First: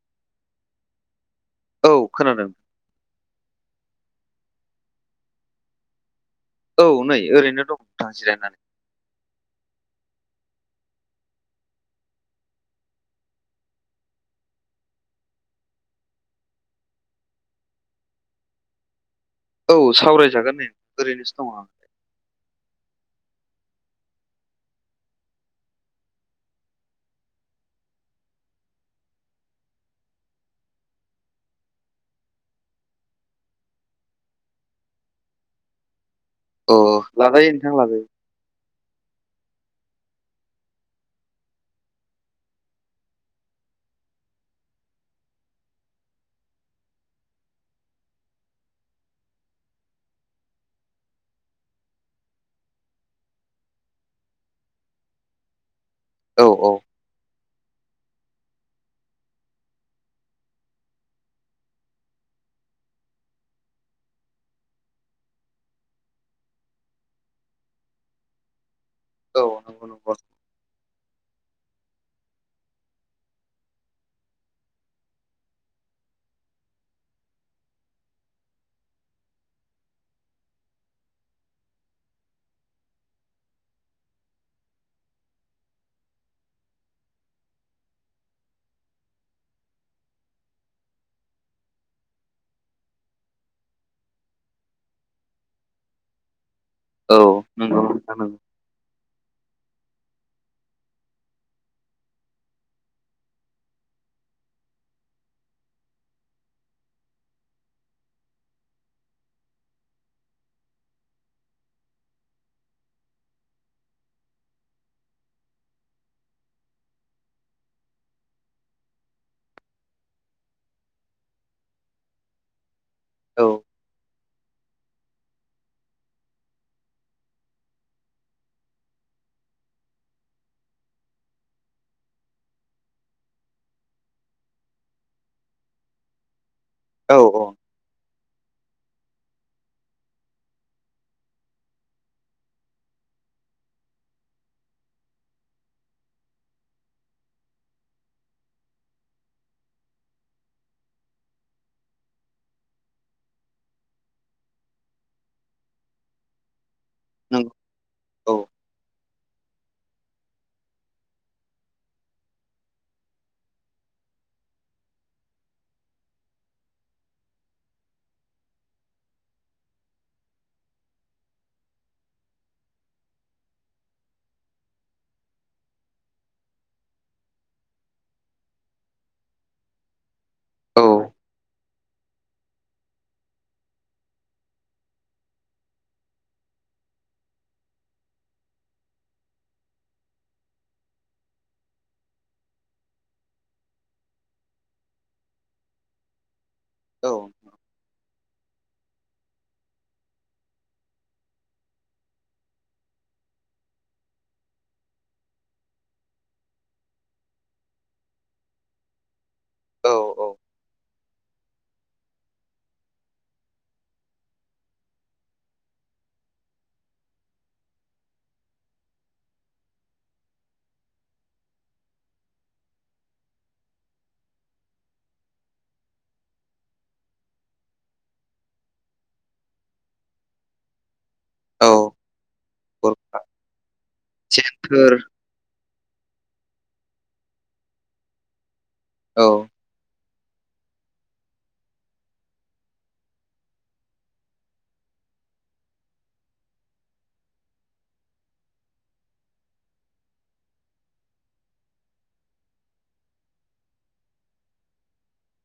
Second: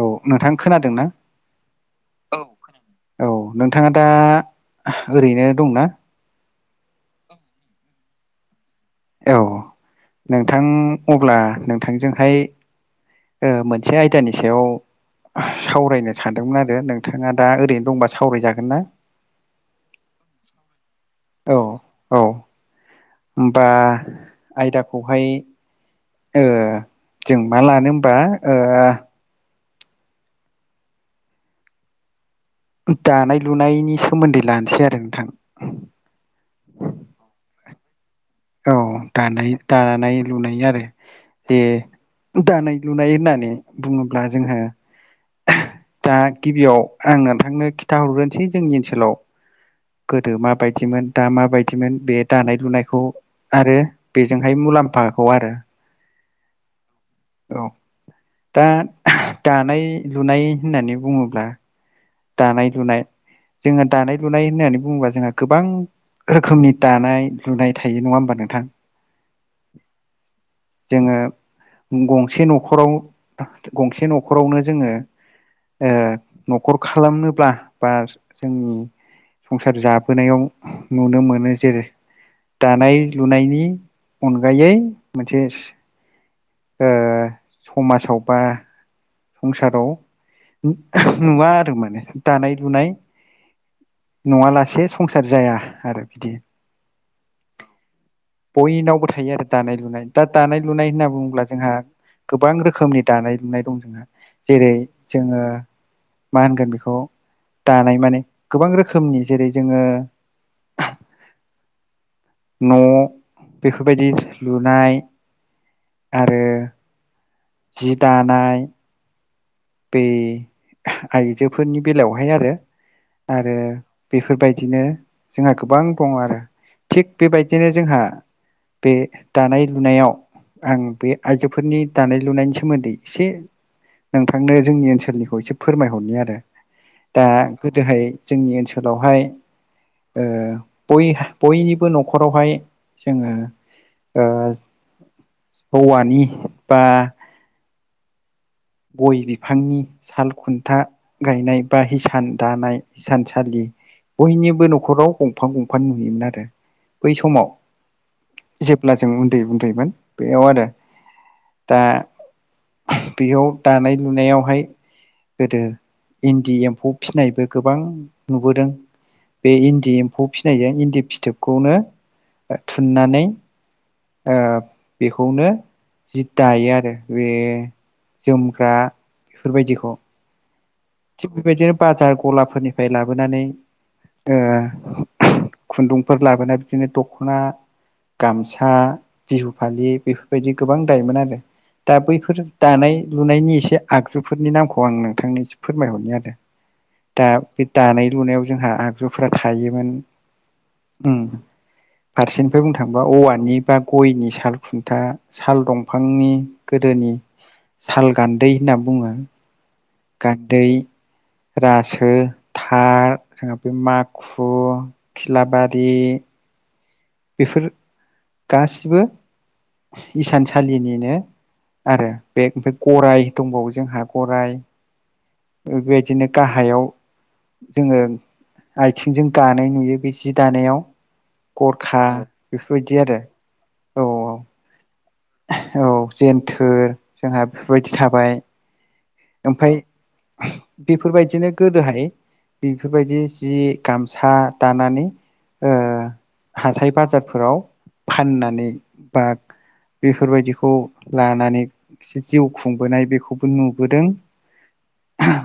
औ नोंथां खोनादों ना? औ खोनादों। औ नोंथाङा दा ओरैनो दंना? औ नै ओरैनो दं नोंथां जिरायनानै औ नोंथां अब्ला नोंथांजोंहाय ओ मोनसे आयदानि सायाव सावरायनो सानदोंमोन आरो नोंथाङा दा ओरैनो दंबा सावराय जागोन ना? औ सावरायजागोन नेै ओरैनोसो दङ औ आं औ बा आयदाखौहाय ओ जों मा लानो होनबा ओ दानाय लुनायनि सोमोन्दै लानोसै आरो नोंथां। अ लाजायो नोंथां लाजायो औ दानाय दानाय लुनाय आरो दे दानाय लुनाय होननानै बुङोब्ला जोंहो दा गिबियाव आं नोंथांनो खिन्था हरग्रोनसै जोंनि ओनसोलाव गोदो माबायदिमोन दा माबायदिमोन बे दानाय लुनायखौ आरो बेजोंहाय मुलाम्फाखौ आरो औ औ औ दा दानाय लुनाय होननानै बुङोब्ला दानाय लुनाय जोङहा दानाय लुनाय होननानै बुंङोबा जोंहा गोबां रोखोमनि दानाय लुनाय थायो नंङा होनमबा नोंथां औ नंगौ नंगौ औ जोंङो गंसे न'खराव गंसे न'खरावनो जोंङो ओ खल खालामनोब्ला बा जोंनि संसार जाबोनायाव नुनो मोनो जेरै दानाय लुनायनि अनगायै मोनसे समाजावबा संसाराव नुवा आरो माने दानाय लुनाय नंङालासे संसार जाया आरो बिदि औ नंगौ बयनावबो थायो आरो दानाय लुनाय दा दानाय लुनाय होनना बुंङोब्ला जोंहा गोबां रोखोमनि दानाय लुनाय दं जोंहा जेरै जोंङो मा होनगोन बेखौ दानाय माने गोबां रोखोमनि जेरै जोंङो [inaudible] न' बेफोरबायदि लुनाय आरो जि दानाय बै आइजोफोरनि बेलायावहाय आरो औ आरो बेफोरबायदिनो जोंहा गोबां दंङो आरो थिग बेबायदिनो जोंहा बे दानाय लुनायाव आं बे आइजोफोरनि दानाय लुनायनि सोमोन्दै एसे आनो जोंनि ओनसोलनिखौ एसे फोरमायहरनि आरो औ दा औ गोदोहाय जोंनि ओनसोल उनावहाय बयनिबो न'खरावहाय जोंङो ओ हौवानि बा गय बिफांनि साल खुन्था गायनाय बा हिसान दानाय हिसानसालि बयनिबो न'खराव गंफां गंफां नुहैयोमोन आरो बै नंगौ औ समाव जेब्ला जों उन्दै उन्दैमोन बेयाव आरो दा बेयाव दानाय लुनायावहाय गोदो इन्दि एम्फौ फिनायबो गोबां नुबोदों बे इन्दि एम्फौ फिसिनायजों इन्दि फिथोबखौनो थुननानै ओ बेखौनो जि दायो आरो बे जोमग्रा बेफोरबायदिखौ औ थिग बेबायदिनो बाजार गलाफोरनिफ्राय लाबोनानै ओ खुन्दुंफोर लाबोना बिदिनो दख'ना गामसा बिहु फालि बेफोरबायदि गोबां दायोमोन आरो दा बैफोर दानाय लुनायनि एसे आगजुफोरनि नामखौ आं नोंथांनिसिम फोरमायहरनि आरो औ दा बे दानाय लुनायाव जोंहा आगजुफोरा थायोमोन उम फारसेनिफ्राय बुंनो थांङोबा औवानि बा गयनि साल खुन्था साल दंफांनि गोदोनि साल गान्दै होनना बुंङो औ औ गान्दै रासो थार जोंहा बे माखु खिलाबारि बेफोर गासिबो इसानसालिनिनो आरो बे ओमफ्राय गराय दंबावो जोंहा गराय बेबायदिनो गाहायाव जोंङो आथिंजों दानाय नुयो बे जि दानायाव गरखा बेफोरबायदि आरो औ जेनथोर औ जेन्थोर जोंहा बेफोरबायदि थाबाय औ ओमफाय बेफोरबायदिनो गोदोहाय बेफोरबायदि जि गामसा दानानै ओ हाथाय बाजारफोराव फाननानै बा बेफोरबायदिखौ लानानै जिउ खुंबोनाय बेखौबो नुबोदों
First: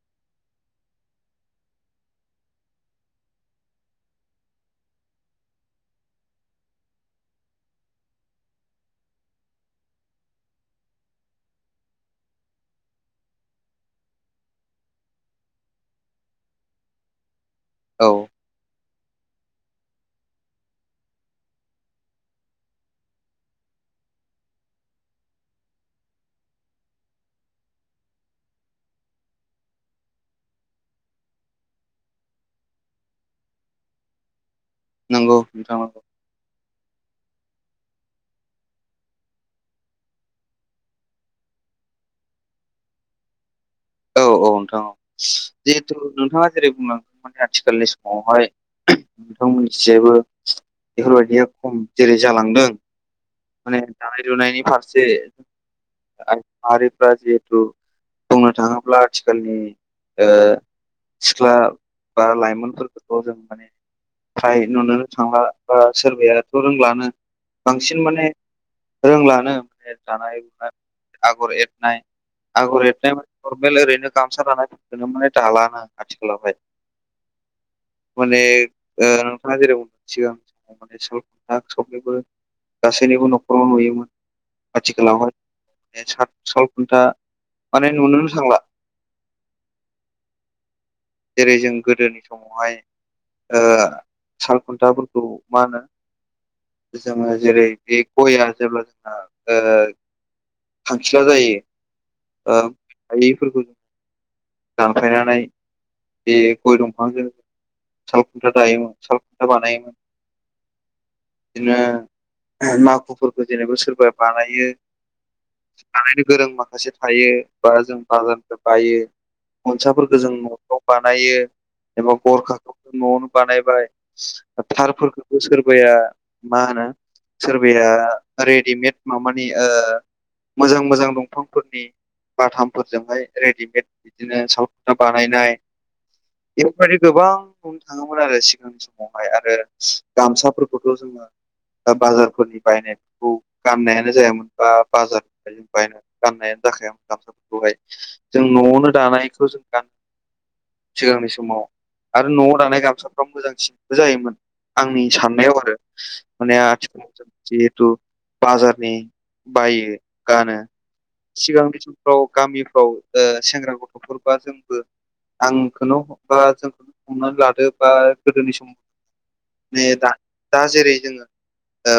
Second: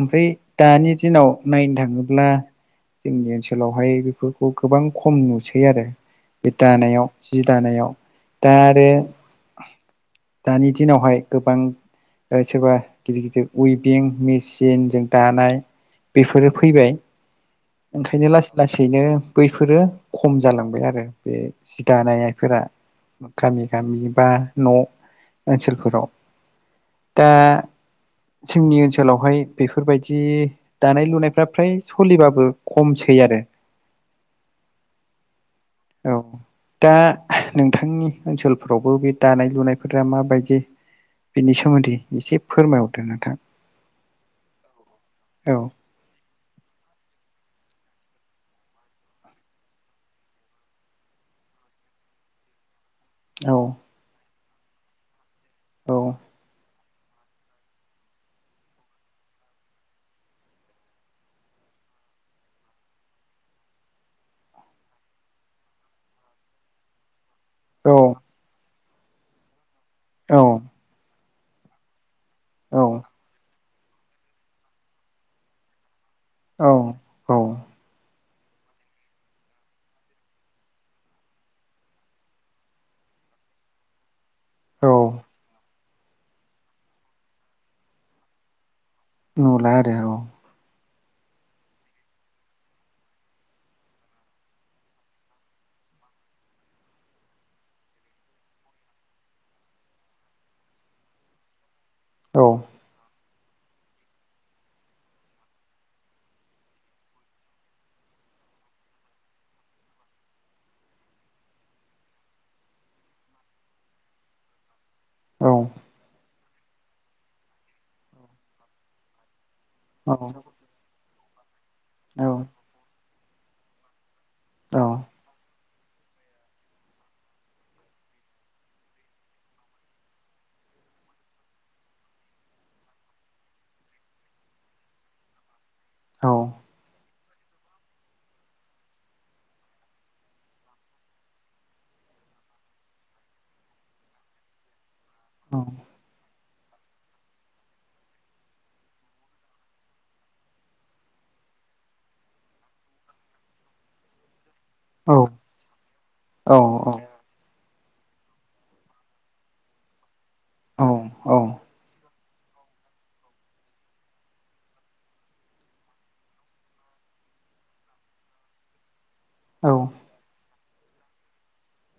ओमफ्राय दानि दिनाव नायनो थाङोब्ला जोंनि ओनसोलावहाय बेफोरखौ गोबां खम नुसै आरो बे दानायाव जि दानायाव दा आरो दानि दिनावहाय गोबां सोरबा गिदिर गिदिर उइभिं मेचिनजों दानाय बेफोरो फैबाय औ ओंखायनो लासै लासै बिदिनो बैफोरो खम जालांबाय आरो बे जि दानायनायफोरा गामि गामि बा न' ओनसोलफोराव दा जोंनि ओनसोलावहाय बेफोरबायदि दानाय लुनायफ्रा फ्राय सोलिबाबो खमसै आरो नंगौ नोंथां औ औ दा नोंथांनि ओनसोलफोरावबो बे दानाय लुनायफोरा माबायदि बिनि सोमोन्दै एसे फोरमायहरदो नोंथां औ औ नोंथां औ औ जिहेथु नोंथाङा जेरै बुंनांगोन माने आथिखालनि समावहाय नोंथांमोनथिंबो बेफोरबायदिया खम जेरै जालांदों औ माने दानाय लुनायनि फारसे औ आरो जिहेतु बुंनो थांङोब्ला आथिखालनि सिख्ला बा लाइमोनफोरखौ जों माने फ्राय नुनो थांला बा सोरबायाथ' रोंलानो बांसिन माने रोंलानो माने औ दानाय नाय आगर एरनाय औ आगर एरनाय माने नरमेल ओरैनो गामसा दानो माने दालानो आथिखालावहाय औ औ माने ओ‌ नोंथाङा जेरै उन सिगां माने साल खुन्था सबनिबो गासैनिबो न'खराव नुयोमोन औ आथिखालावहाय बे साल साल खुन्था माने नुनोनो थांला नुला आरो औ जेरै जों गोदोनि समावहाय साल खुन्थाफोरखौ मा होनो जोंङो जेरै बे गयआ जेब्ला जोंहा खांखिला जायो औ गायैफोरखौ जों दानखायनानै बे गय दंफांजों साल खुन्था दायोमोन सालखुन्था बानायोमोन बिदिनो माखु'फोरखौ जेनेबा सोरबा बानायो औ थारैनो गोरों माखासे थायो बा जों बागानफोर बायो औ गनसाफोरखौ जों न'फोराव बानायो एबा गरखाखौ न'आवनो बानायबाय थारफोरखौबो सोरबाया मा होनो सोरबाया रेडिमेड माबानि मोजां मोजां दंफांफोरनि बाथामफोरजोंहाय रेडिमेद बिदिनो सावना बानायनाय बे गोबां बुंनो थांङोमोन आरो सिगांनि समावहाय आरो गामसाफोरखौथ' जोंङो बाजारफोरनि बायनायखौ गाननायानो जायामोन बा बाजार बाय गाननायानो जाखायोन गामसाफोरखौहाय जों न'आवनो दानायखौ जों गान सिगांनि समाव आरो न'आव दानाय गामसाफ्रा मोजांसिनबो जायोमोन आंनि साननायाव आरो माने आथिखालाव बाजारनि बायो गानो सिगांनि समफ्राव गामिफ्राव सेंग्रा गथ'फोरबा जोंबो आंखौनो बा जोंखौ हमनानै लादो बा गोदोनि समाव नै दा दा जेरै जोंङो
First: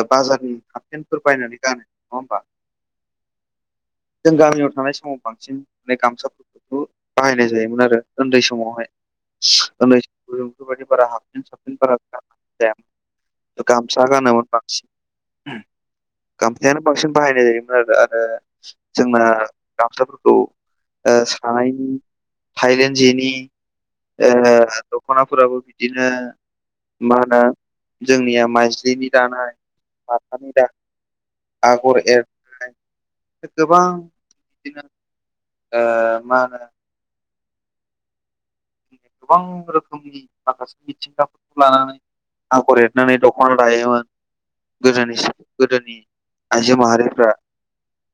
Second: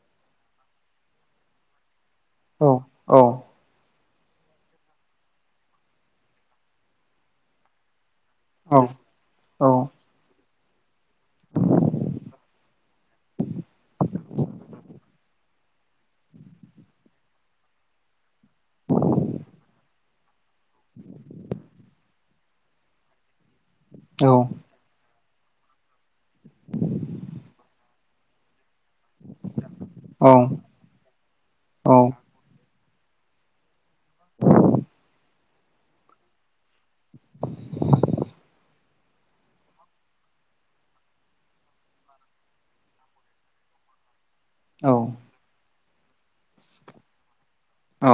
बाजारनि हापपेनफोर बायनानै गानो नंङा होमबा औ औ जों गामियाव थानाय समाव बांसिन माने गामसाफोरखौथ बाहायनाय जायोमोन आरो उन्दै समावहाय। उनै बेफोरबायदि बारा हाबसिन साबसिन बारा गानाय जाया। गामसा गानोमोन बांसिन। गामसायानो बांसिन बाहायनाय जायोमोन आरो आरो जोंना गामसाफोरखौ ओ थानायनि थाइलेण्ड जेनि ओ दख'नाफोराबो बिदिनो मा होनो जोंनिया माइजलिनि दानाय माथानि दा आगर एरनाय गोबां बिदिनो ओ माहोन गोबां रोखोमनि माखासे मिथिंगाफोरखौ लानानै आगर एरनानै दख'ना लायोमोन। गोदो गोदोनि आइजो माहारिफ्रा औ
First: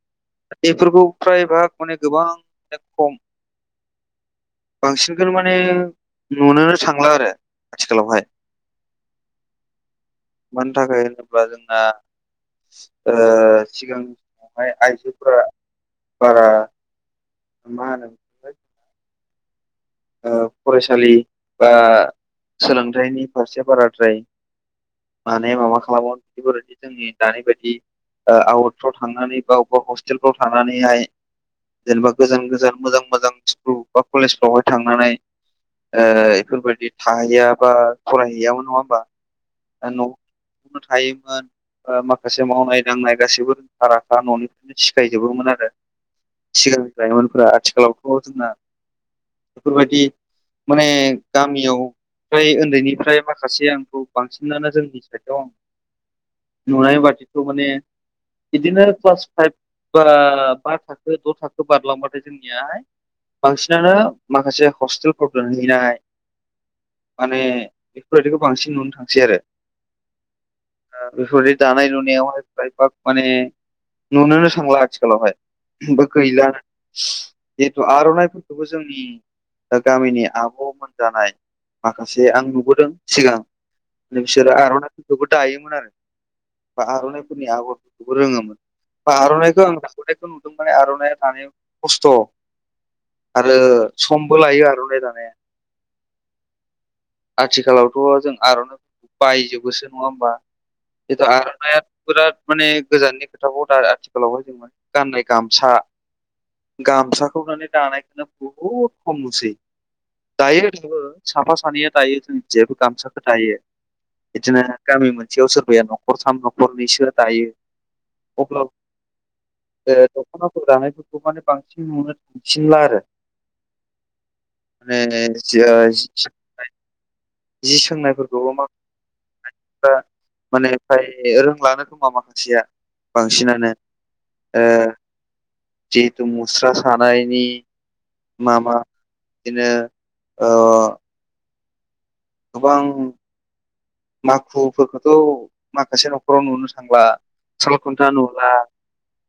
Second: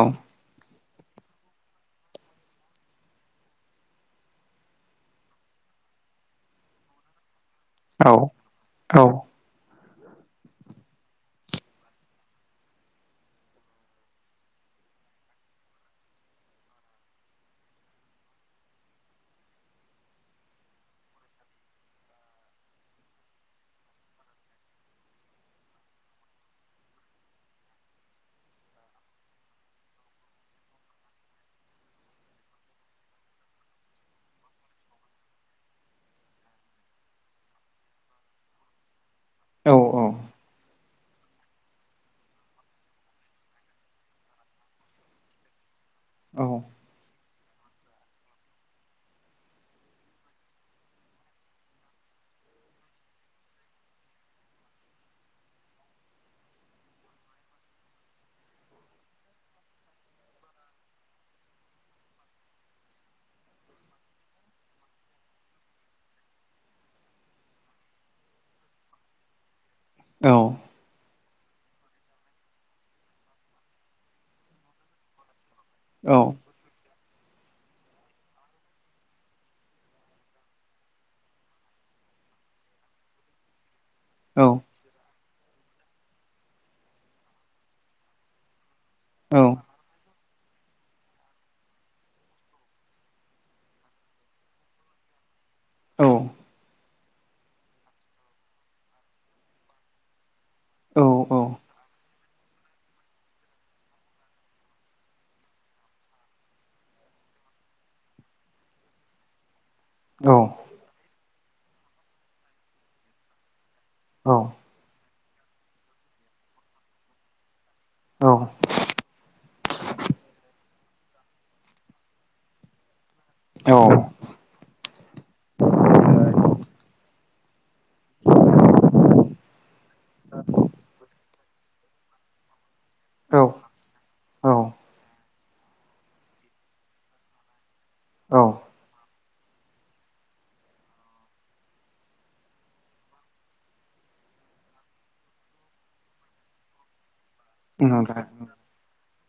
बेफोरखौ फ्रायबा माने गोबां खम बांसिन बे माने नुनोनो थांला आरो आथिखालावहाय। औ मानि थाखाय होनोब्ला जोंना ओ सिगांनि समावहाय आइजोफोरा बारा मा होनो फरायसालि बा सोलोंथाइनि फारसे बाराद्राय माने माबा खालामो बिफोरदि जोंनि दानि बायदि आउटफ्राव थांनानै बा अबेबा हस्टेलफ्राव थांनानैहाय जेनेबा गोजान गोजान मोजां मोजां स्कुल बा कलेजफ्रावहाय थांनानै इफोरबायदि थाहैया बा फरायहैयामोन नंङा होमबा औ न'नो थायोबा माखासे मावनाय दांनाय गासैबो रोंखा राखा न'निफ्रायनो सिखायजोबोमोन आरो सिगांनि लाइमोनफोरा आथिखालावथ' जोंना बेफोरबायदि माने गामियाव ओमफ्राय ओन्दैनिफ्राय माखासे आंखौ बांसिनानो जोंनि साइडआव आं नुनाय बादिथ' माने बिदिनो क्लास फाइभ बा बा थाखो द' थाखो बारलांबाथाय जोंनियाहाय बांसिनानो माखासे हस्टेल फ्राव दोनहैनाय माने बेफोरबायदिखौ बांसिन नुनो थांसै आरो। औ ओ बेफोरबादि दानाय लुनायावहाय खायफा माने नुनोनो थांला आथिखालावहाय। बा गैला जिहेतु आर'नाइफोरखौबो जोंनि दा गामिनि आब' मोनजानाय माखासे आं नुबोदों सिगां नोंसोर आर खौबो दायोमोन आरो बा आर'नाइफोरनि आगरफोरखौबो रोङोमोन। बा आर'नायखौ आं [unintelligible] माने आर'नाइ दानायाव खस्थ' आरो समबो लायो आर'नाइ दानाया औ आथिखालावथ' जों आर'नाइ बायजोबोसो नङा होमबा जिथु आर'नाइया बिराद माने गोजाननि खोथाखौ दा आथिखालावहाय जोङो गाननाय गामसा गामसाखौ माने दानायखौनो बुहुद खम नुसै। दायो ओरैजायबो साफा सानैया दायो जोंनिखिजायबो गामसाखौ दायो। बिदिनो गामि मोनसेयाव सोरबाया न'खरथाम न'खरनैसोआ दायो। अब्ला ओ दख'नाफोर दानायफोरखौ माने बांसिन नुनो थांफिनला आरो। औ [unintelligible] जि सोंनायफोरखौबो मा माने फ्राय रोंलानो खोमा माखासेया बांसिनानो। ओ जिहेथु मुस्रा सानायनि मा मा बिदिनो ओ गोबां माखुफोरखौथ' माखासे न'खराव नुनो थांला। सालखुन्था नुला।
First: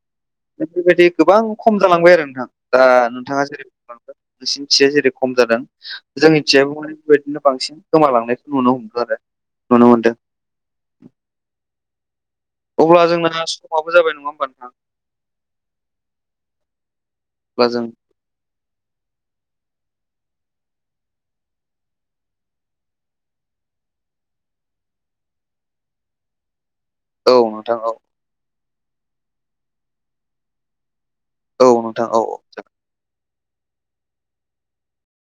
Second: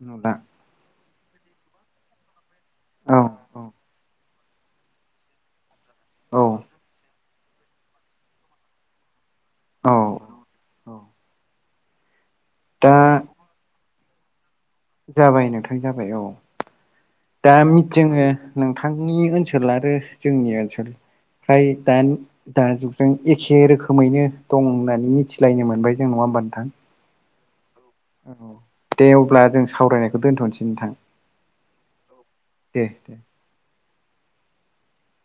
नुला बेफोरबायदि गोबां खम जालांबाय आरो नोंथां दा औ नोंथाङा जेरै [inaudible] नोंसिनिखिजा जेरै खम जादों औ जोंनिथिजायबो माने बेबायदिनो बांसिन गोमालांनायखौ नुनो हमदों आरो। नुनो औ मोनदों। औ दा अब्ला जोंना समाबो जाबाय नङा होमबा नोंथां? जाबाय नोंथां जाबाय औ दा अब्ला जों मिथ-जोङो नोंथांनि ओनसोल आरो जोंनि ओनसोल फ्राय दानि दा जुगजों एखे रोखोमैनो दं होननानै मिथिलायनो मोनबाय जों नङा होमबा नोंथां? औ नोंथां औ। औ दे अब्ला जों सावरायनायखौ दोन्थ'नोसै नोंथां। औ नोंथां औ औ जाग दे